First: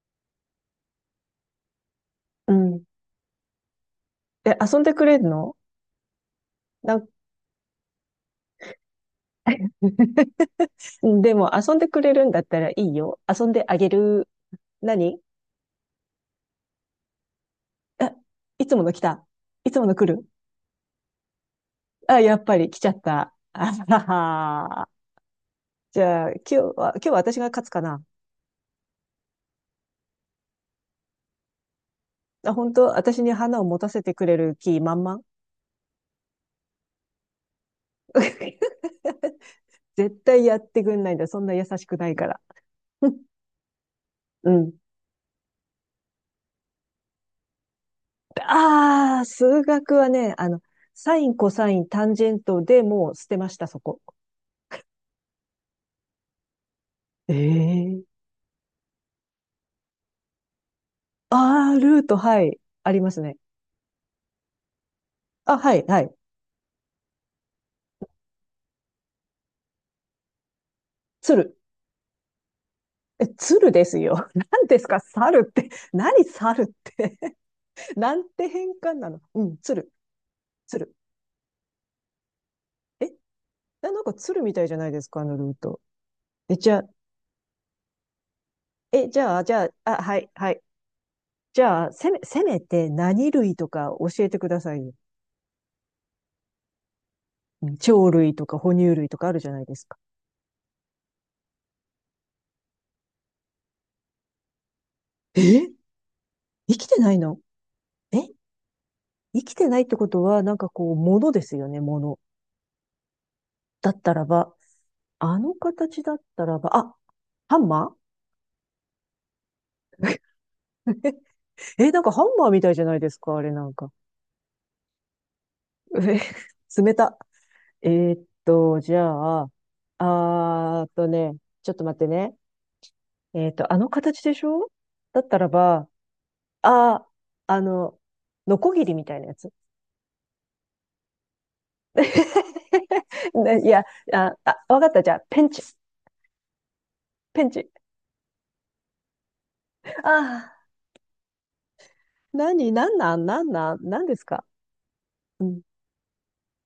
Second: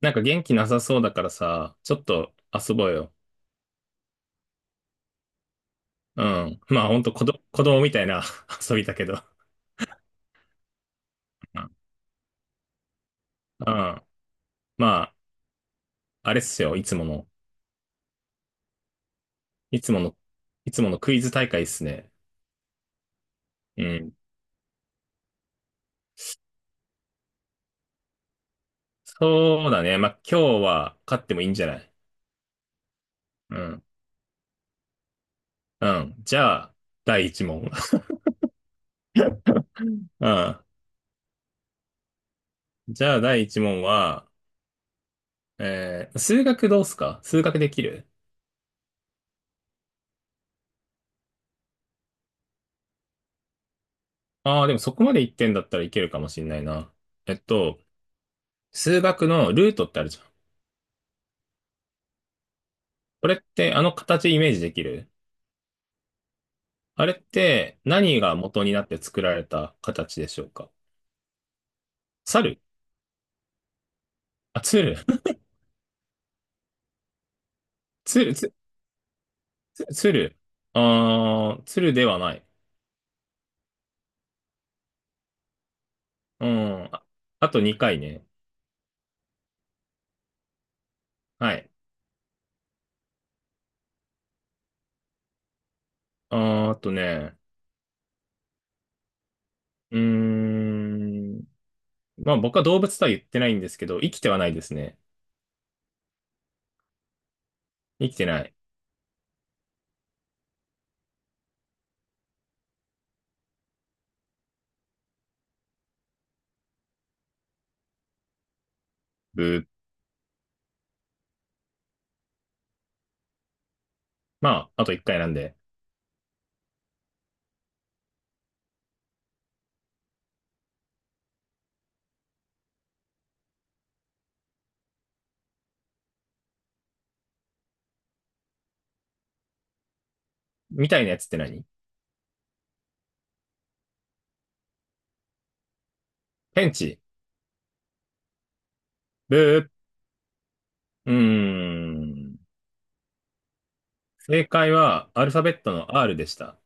なんか元気なさそうだからさ、ちょっとう遊ん。ぼうよ。え、遊んでくれるの？うん。まあなほんん と子供みたいな 遊びだけど。でもうん。遊んでくれるんだったらいいよ。遊んでうあげん。る。まあ、何？あれっすよ。いつもの、あ、いつもの来た。いついもつのも来の、る。いつものクイズ大会っすね。あ、やっぱり来ちゃった。あうはん。は。じゃあ、今日は、今日は私が勝つかな。そうだね。まあ今日は勝ってもいいんじゃない？あ、本当私にう花を持ん。たせてくれる気満々？ うん。じゃあ、第一問。絶う対やっん。てくんないんだ。そんな優しくないから。じゃあ 第一問は、うん。数学どうっすか？数学できる？ああ、数学はね、あの、サイン、コサイン、タンジェントでもう捨てました、そこ。ああー、でもそこまで言ってんだったらいけるかもしんないな。えっと、ええ、数学のルートってあるじゃん。あ、ールート、はい、ありますこれね。ってあの形イメージできる？あ、はい、はい。あれって何が元になって作られた形でしょうか？鶴。猿？え、鶴ですよ。あ、何です鶴。 か、猿って。何、猿って。なん鶴、て変換なの。うん、鶴、鶴。鶴。鶴ではない。え、なんか鶴みたいじゃないですか、あのルート。うえ、じゃあ、ん。あ、あと2回ね。え、じゃあ、じゃあ、あ、はい、はい。はじい。ゃあ、せめて何類とか教えてくださいよ。あとね。うん、鳥類とか哺乳類とかあるじゃないですか。うーん。まあ僕は動物とは言ってないんですけど、生きてはないですね。え、生きてないの？生きえ、てない。生きてないってことは、なんかこう、ものですよね、もの。だったらば、あの形だったらば、あ、ハンマー。 ブー。え、なんかハンマーみたいじゃないですか、あれなんか。まあ、あと1回なんで。え、冷た。えーっと、じゃあ、あーっとね、ちょっと待ってね。えーっと、あの形でしょ？だったらば、あー、あの、ノコギリみたいなやつ。みたいなやつって何？ ねいや、あ、あ、わかった。じゃあ、ペンチ。ペンチ。ペンチ。ブー。ああ、うーん。何、なんですか。正解はアルファうベッん。トの R でした。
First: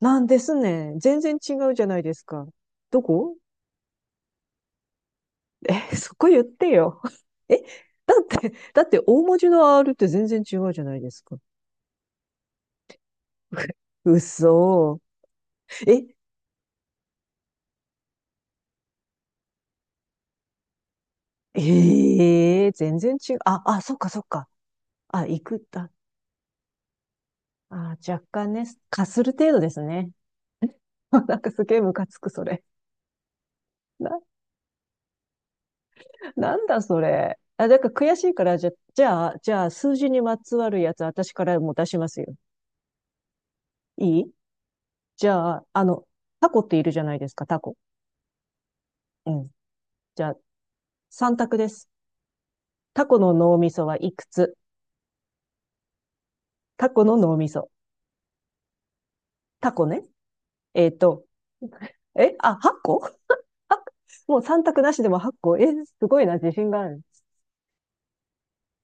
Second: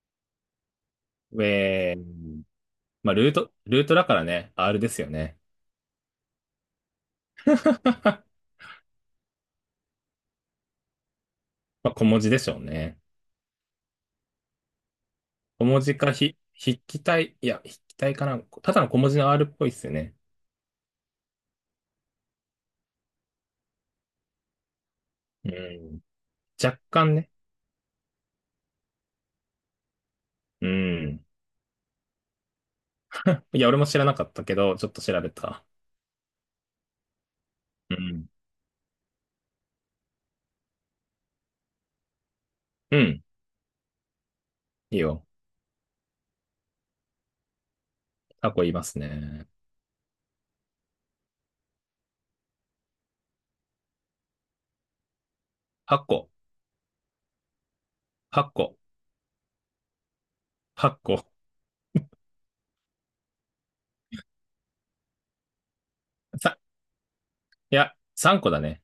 なんですね。全然違うじゃえないですー、か。どまあ、こ？ルートだからね、R ですよね。え、そこ言ってよ。え、だって大文字の R って全然違うじゃないですか。まあ、小文字でしょうね。嘘。小文字え、か筆記体、いや、筆記体かな。ただの小文字の R っぽいっすよね。ええ、全然違う。あ、あ、そっかそっか。あ、行うく、あ、ん。若干ね。あ、若干ね、かする程度ですね。うん。なんかすげえムカつく、それ。いや、俺も知らなな、かったけど、ちょっと調べた。なんだそれ。あ、だからう悔しん。いから、じゃあ、じゃあ、数字にまつわるやつ、私からもう出しますよ。うん。いい？いいよ。じゃあ、あの、タコっているじゃないですか、タコ。タコ言いますうね。ん。じゃあ、三択です。タコの脳みそはいくつ？8個。タコの脳みそ。8個。タコね。えっ、ー8個。と、え、あ、8個？あ、もう3択なしでも8個。え、すごいな、自さ、信がある。いや、3個だね。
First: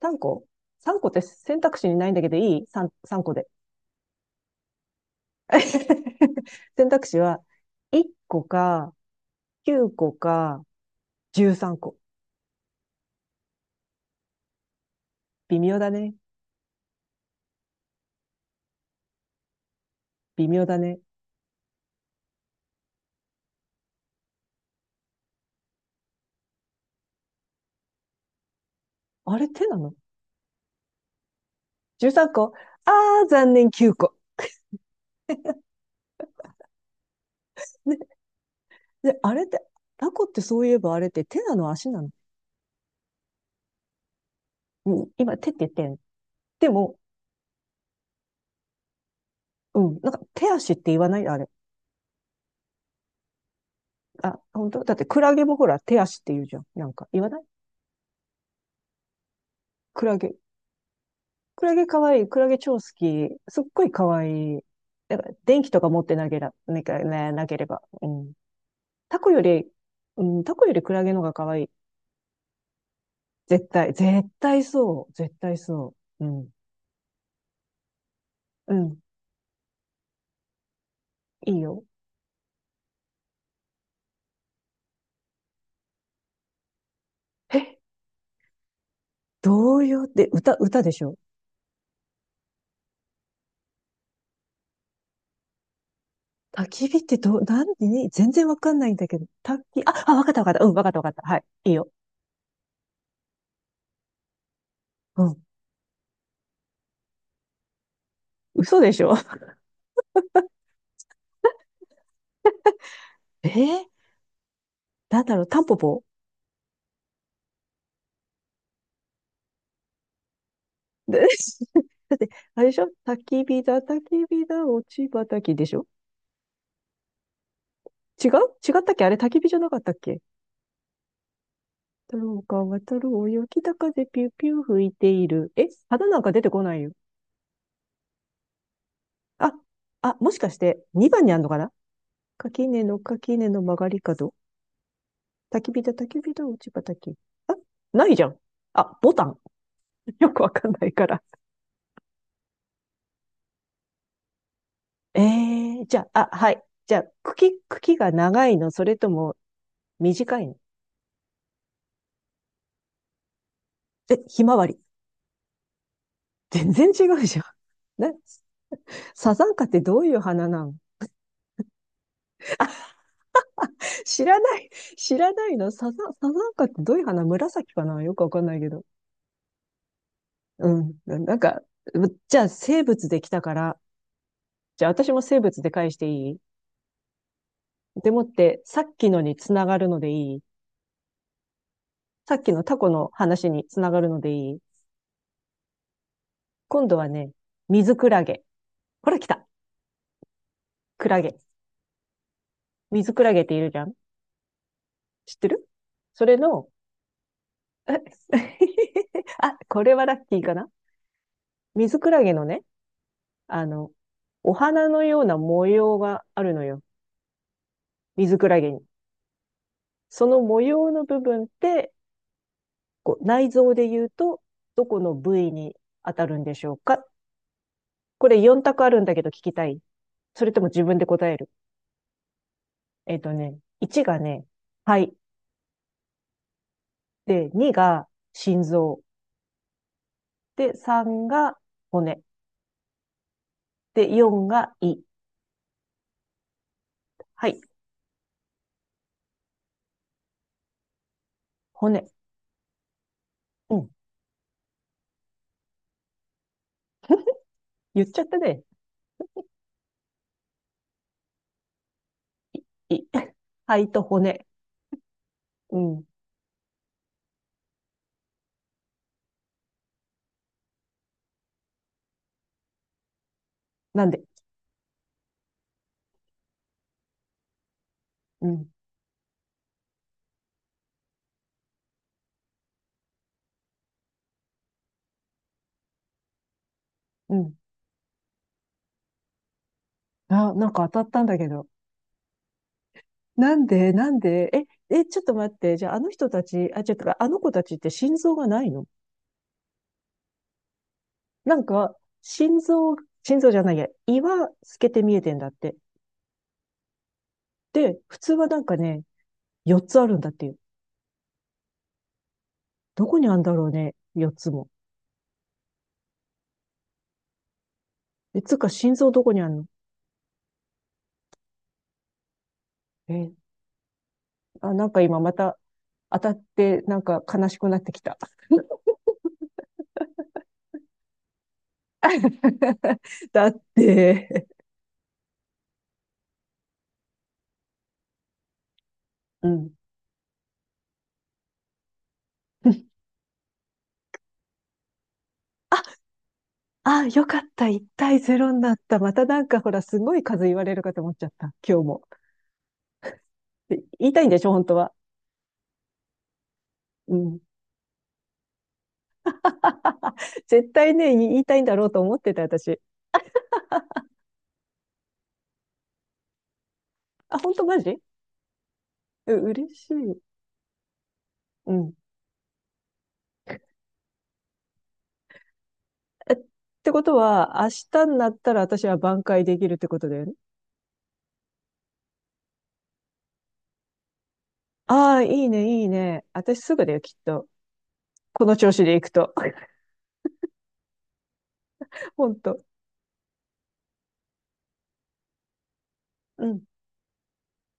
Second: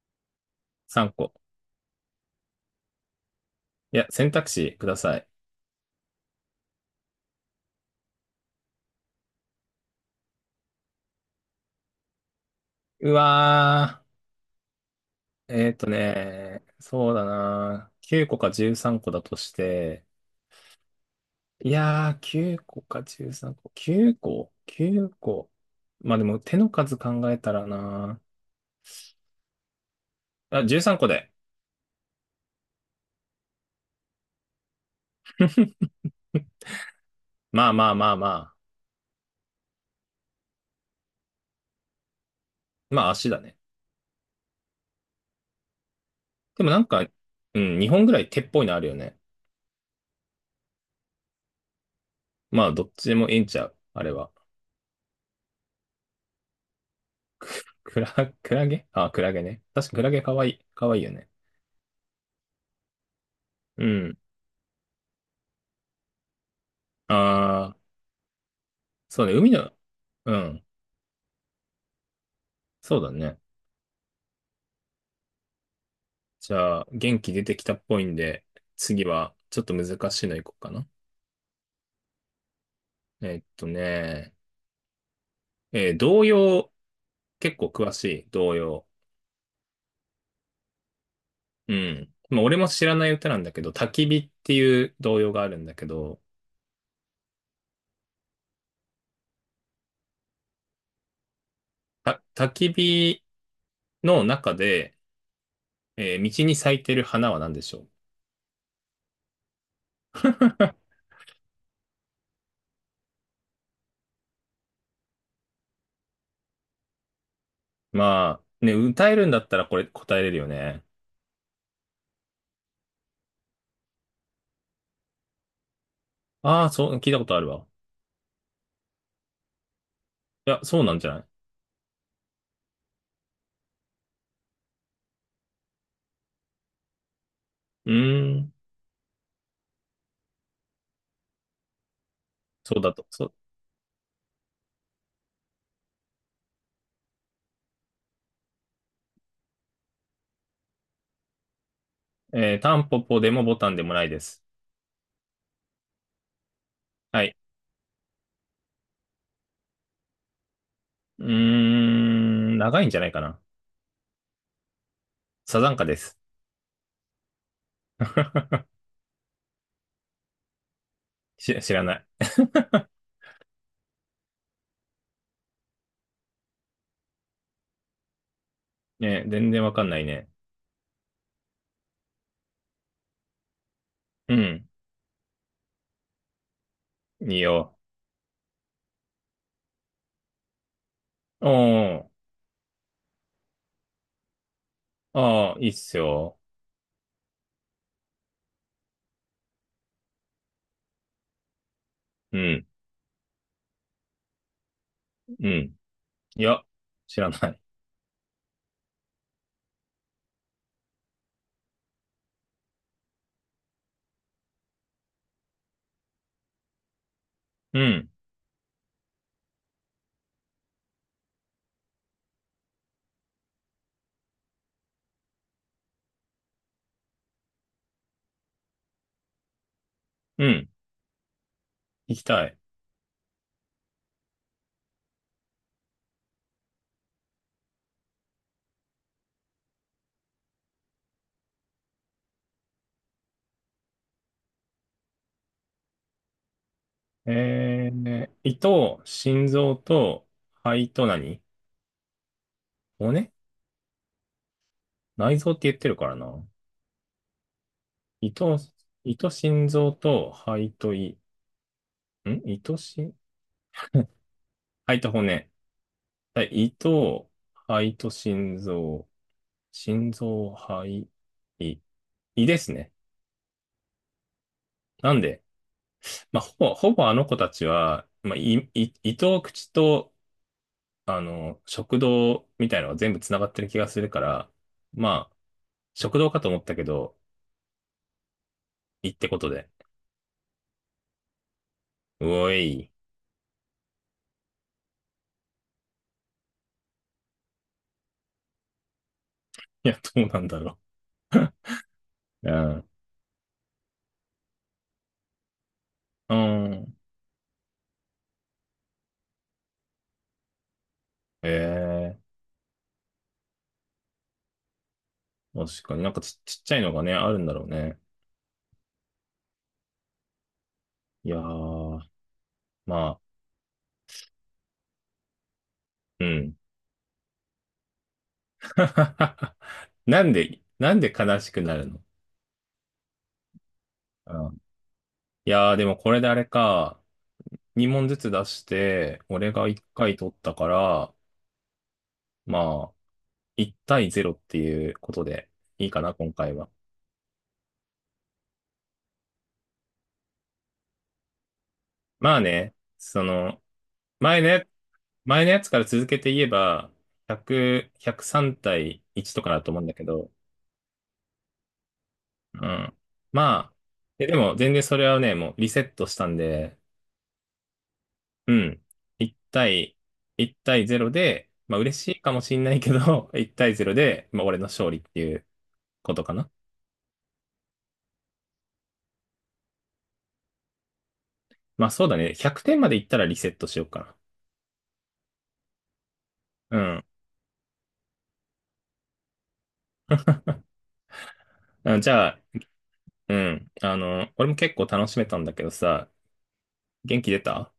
3個？ 3 個っ3て個。選択肢にないんだけどいい? 3個で。いや、選択肢ください。選択肢は1個か9個か13個。うわー。微妙だね。そうだな。9個か13個だとして、微妙だね。いやー、9個か13個。9個？ 9 個。まあでも手の数考えたらな。あれ手なの？ あ、13個で。13 個？あー、残念、9個。まあまあね、まあまあ。で、あれって、タコってそういえばあれって手なの足なの、まあ足だね。うん、今手って言ってん。ででもなんも、か、うん、2本ぐらい手っぽいのあるよね。うん。なんか、手足って言わない？あれ。まあどっちでもいいんちゃう、あれは。あ、本当だってクラゲもほら、手足って言うじゃん。なんか、言わない？クラ、クラゲ、あ、クラゲね。確かククララゲかゲ。わいい。かわいいよね。クラゲ可愛い。クラゲ超好き。すっごうい可ん。愛い。やっぱ、電気とか持ってなけら、なけねなけれあば。ー、うん。タそうコね。よ海り、の、ううん、タん。コよりクラゲの方が可愛い。そうだね。絶対、絶対そう。絶対そう。うん。じゃあ、元気出てきたっぽいんで、うん。次はちょっと難しいのいこうかな。いいよ。えっとね、童謡、結え、構詳しい、童謡？童謡って歌、歌でしょ？うん。まあ、俺も知らない歌なんだけど、焚き火っていう童謡があるんだけど、焚き火ってどう、なんに、全然わかんないんだけど。焚き、あ、あ、わかったわかった。うん、わかったわかった。はい。いいよ。焚き火の中で、うん。道に咲いてる花は何でしょう？嘘でしょ？えー、なんだろう、タンポポ？まあ、ね、歌えるんだったらこれ答えれるよね。で、 だって、あれでしょ、焚き火だ、焚き火だ、落ち葉焚きでしょ？ああ、そう、聞いたことあるわ。違う？違ったっけ、あれ焚き火じゃなかったっけ？いや、そうなんじゃない？太郎が渡るおよ、北風ピューピュー吹いている。え、花なんか出てこないよ。うーん、あ、あ、もしかして、2番にあんのかな？垣そう根だのと。そう。垣根の曲がり角。焚き火だ、焚き火だ、落ち葉焚き。あ、ないじゃん。あ、ボタン。よくわかんないから。タンポポでもボタンでもないです。えー、じゃあ、あ、はい。じゃあ、はい。茎、茎が長いの、それとも短いの？うーん、長いんじゃないかな。え、ひまわり。サザンカです。全然違うじゃん。ね、サザンカってどういう花なの？知らない。知らない、知らないの？サザン、サザンカってどういう花紫かな、よくわかんないけど。ね、全然わかんないね。うん。なんか、じゃあ生物できたから、うん。じゃあ私も生物で返していい？いいよ。でもって、さっきのにつながるのでいい？おー。さっきのタコの話につながるのでいい？ああ、いいっすよ。今度はね、水クラゲ。ほら来た。クラゲ。うん。水クラゲっているじゃん、知ってうる？ん。それいや、の？知らない。え、 あ、これはラッキーかな？水クラゲのね、あの、お花のような模様があるのよ。うん。水クラゲに。その模様の部分って、こう内臓で言うと、どこの部位に当たるんでしょうか？これ4択あるんだけど聞きたい。そうれともん。自分で答える。行きたい。えっと、1がね、肺。で、2が心臓。で、3が骨。で、4が胃。はい。胃と心臓と肺と何？骨。骨？うん。内臓って言ってるからな。言っちゃっ胃たと、ね。胃と心臓と肺と胃。胃と胃。肺と骨。肺と骨。うん。はい。胃と、肺と心臓。心臓、肺、胃、胃ですね。なんで？なんで、まあ、ほぼあの子たちは、まあ、うん。胃と口と、あの、食道みたいなのが全部つながってる気がするから、まあ、食道かと思ったけど、うん。胃ってことで。あ、なんか当たったんだけど。うおい。いなんでなんで？え、え、ちょっと待って。じゃあ、あの人たち、あ、ちょっと、あの子たちって心臓がないの？や、どうなんだろなんか、う。う心ん。臓、心臓じゃないや、胃は透けて見えてんだって。うん。で、普通はなんかね、4つあるんだっていう。ええ、どこにあるんだろうね、4つも。確かになんかちっちゃいのがね、あるんだろうね。え、つうか、心臓どこにあるの？いやー、まあ、え、あ、なんか今また当うたっん。て、なんか悲しくなってきた。なんで、なんで悲しくなるの？ だっうて、ん。いやー、でもこれであれか、2問ずつ出して、う俺がん。1回取ったから、まあ、1対0っていうことでいいかな、今回は。あ、よかった。1対0になった。またなんかほら、すごい数言われるかと思っちゃった。今日も。まあね、その、で言いたいんで前しょ、本ね、当は。前のやつから続けて言えば、うん。100、103対1とかだと思うんだけ ど、絶対ね、言いたいんだろうと思ってた、う私。ん。まあ、でも全然それはね、もうリセットしたんで、あ、本当マジ？うん。う、1嬉し対、い。1対0で、うまあん。嬉しいかもしんないけど、1対0で、まあ俺の勝利っていうことかえ、っな。てことは、明日になったら私は挽回できるってことだよね。まあそうだね。100点までいったらリセットしようかああ、いいね、いいね。私すな。うぐだよ、ん。きっと。この調子でいくと。あ、じゃ本あ、当。うん。俺も結構楽しめたんだけどさ、うん。元気出た？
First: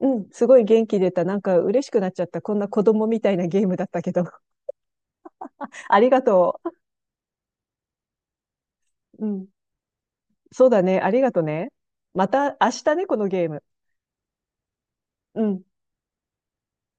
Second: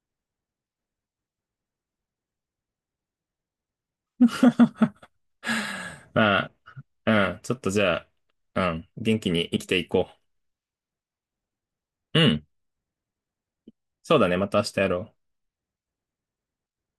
うん。すごい元気出た。なんか嬉しくなっちゃった。こんな子供みたいなゲームだったけど。ありがまとあ、うん。ちょっとじゃあ、うん。元う。う気ん。に生きていこそうだね。ありがとね。う。うまん。た明日ね、このゲーム。そうだね。また明日やろう。うん。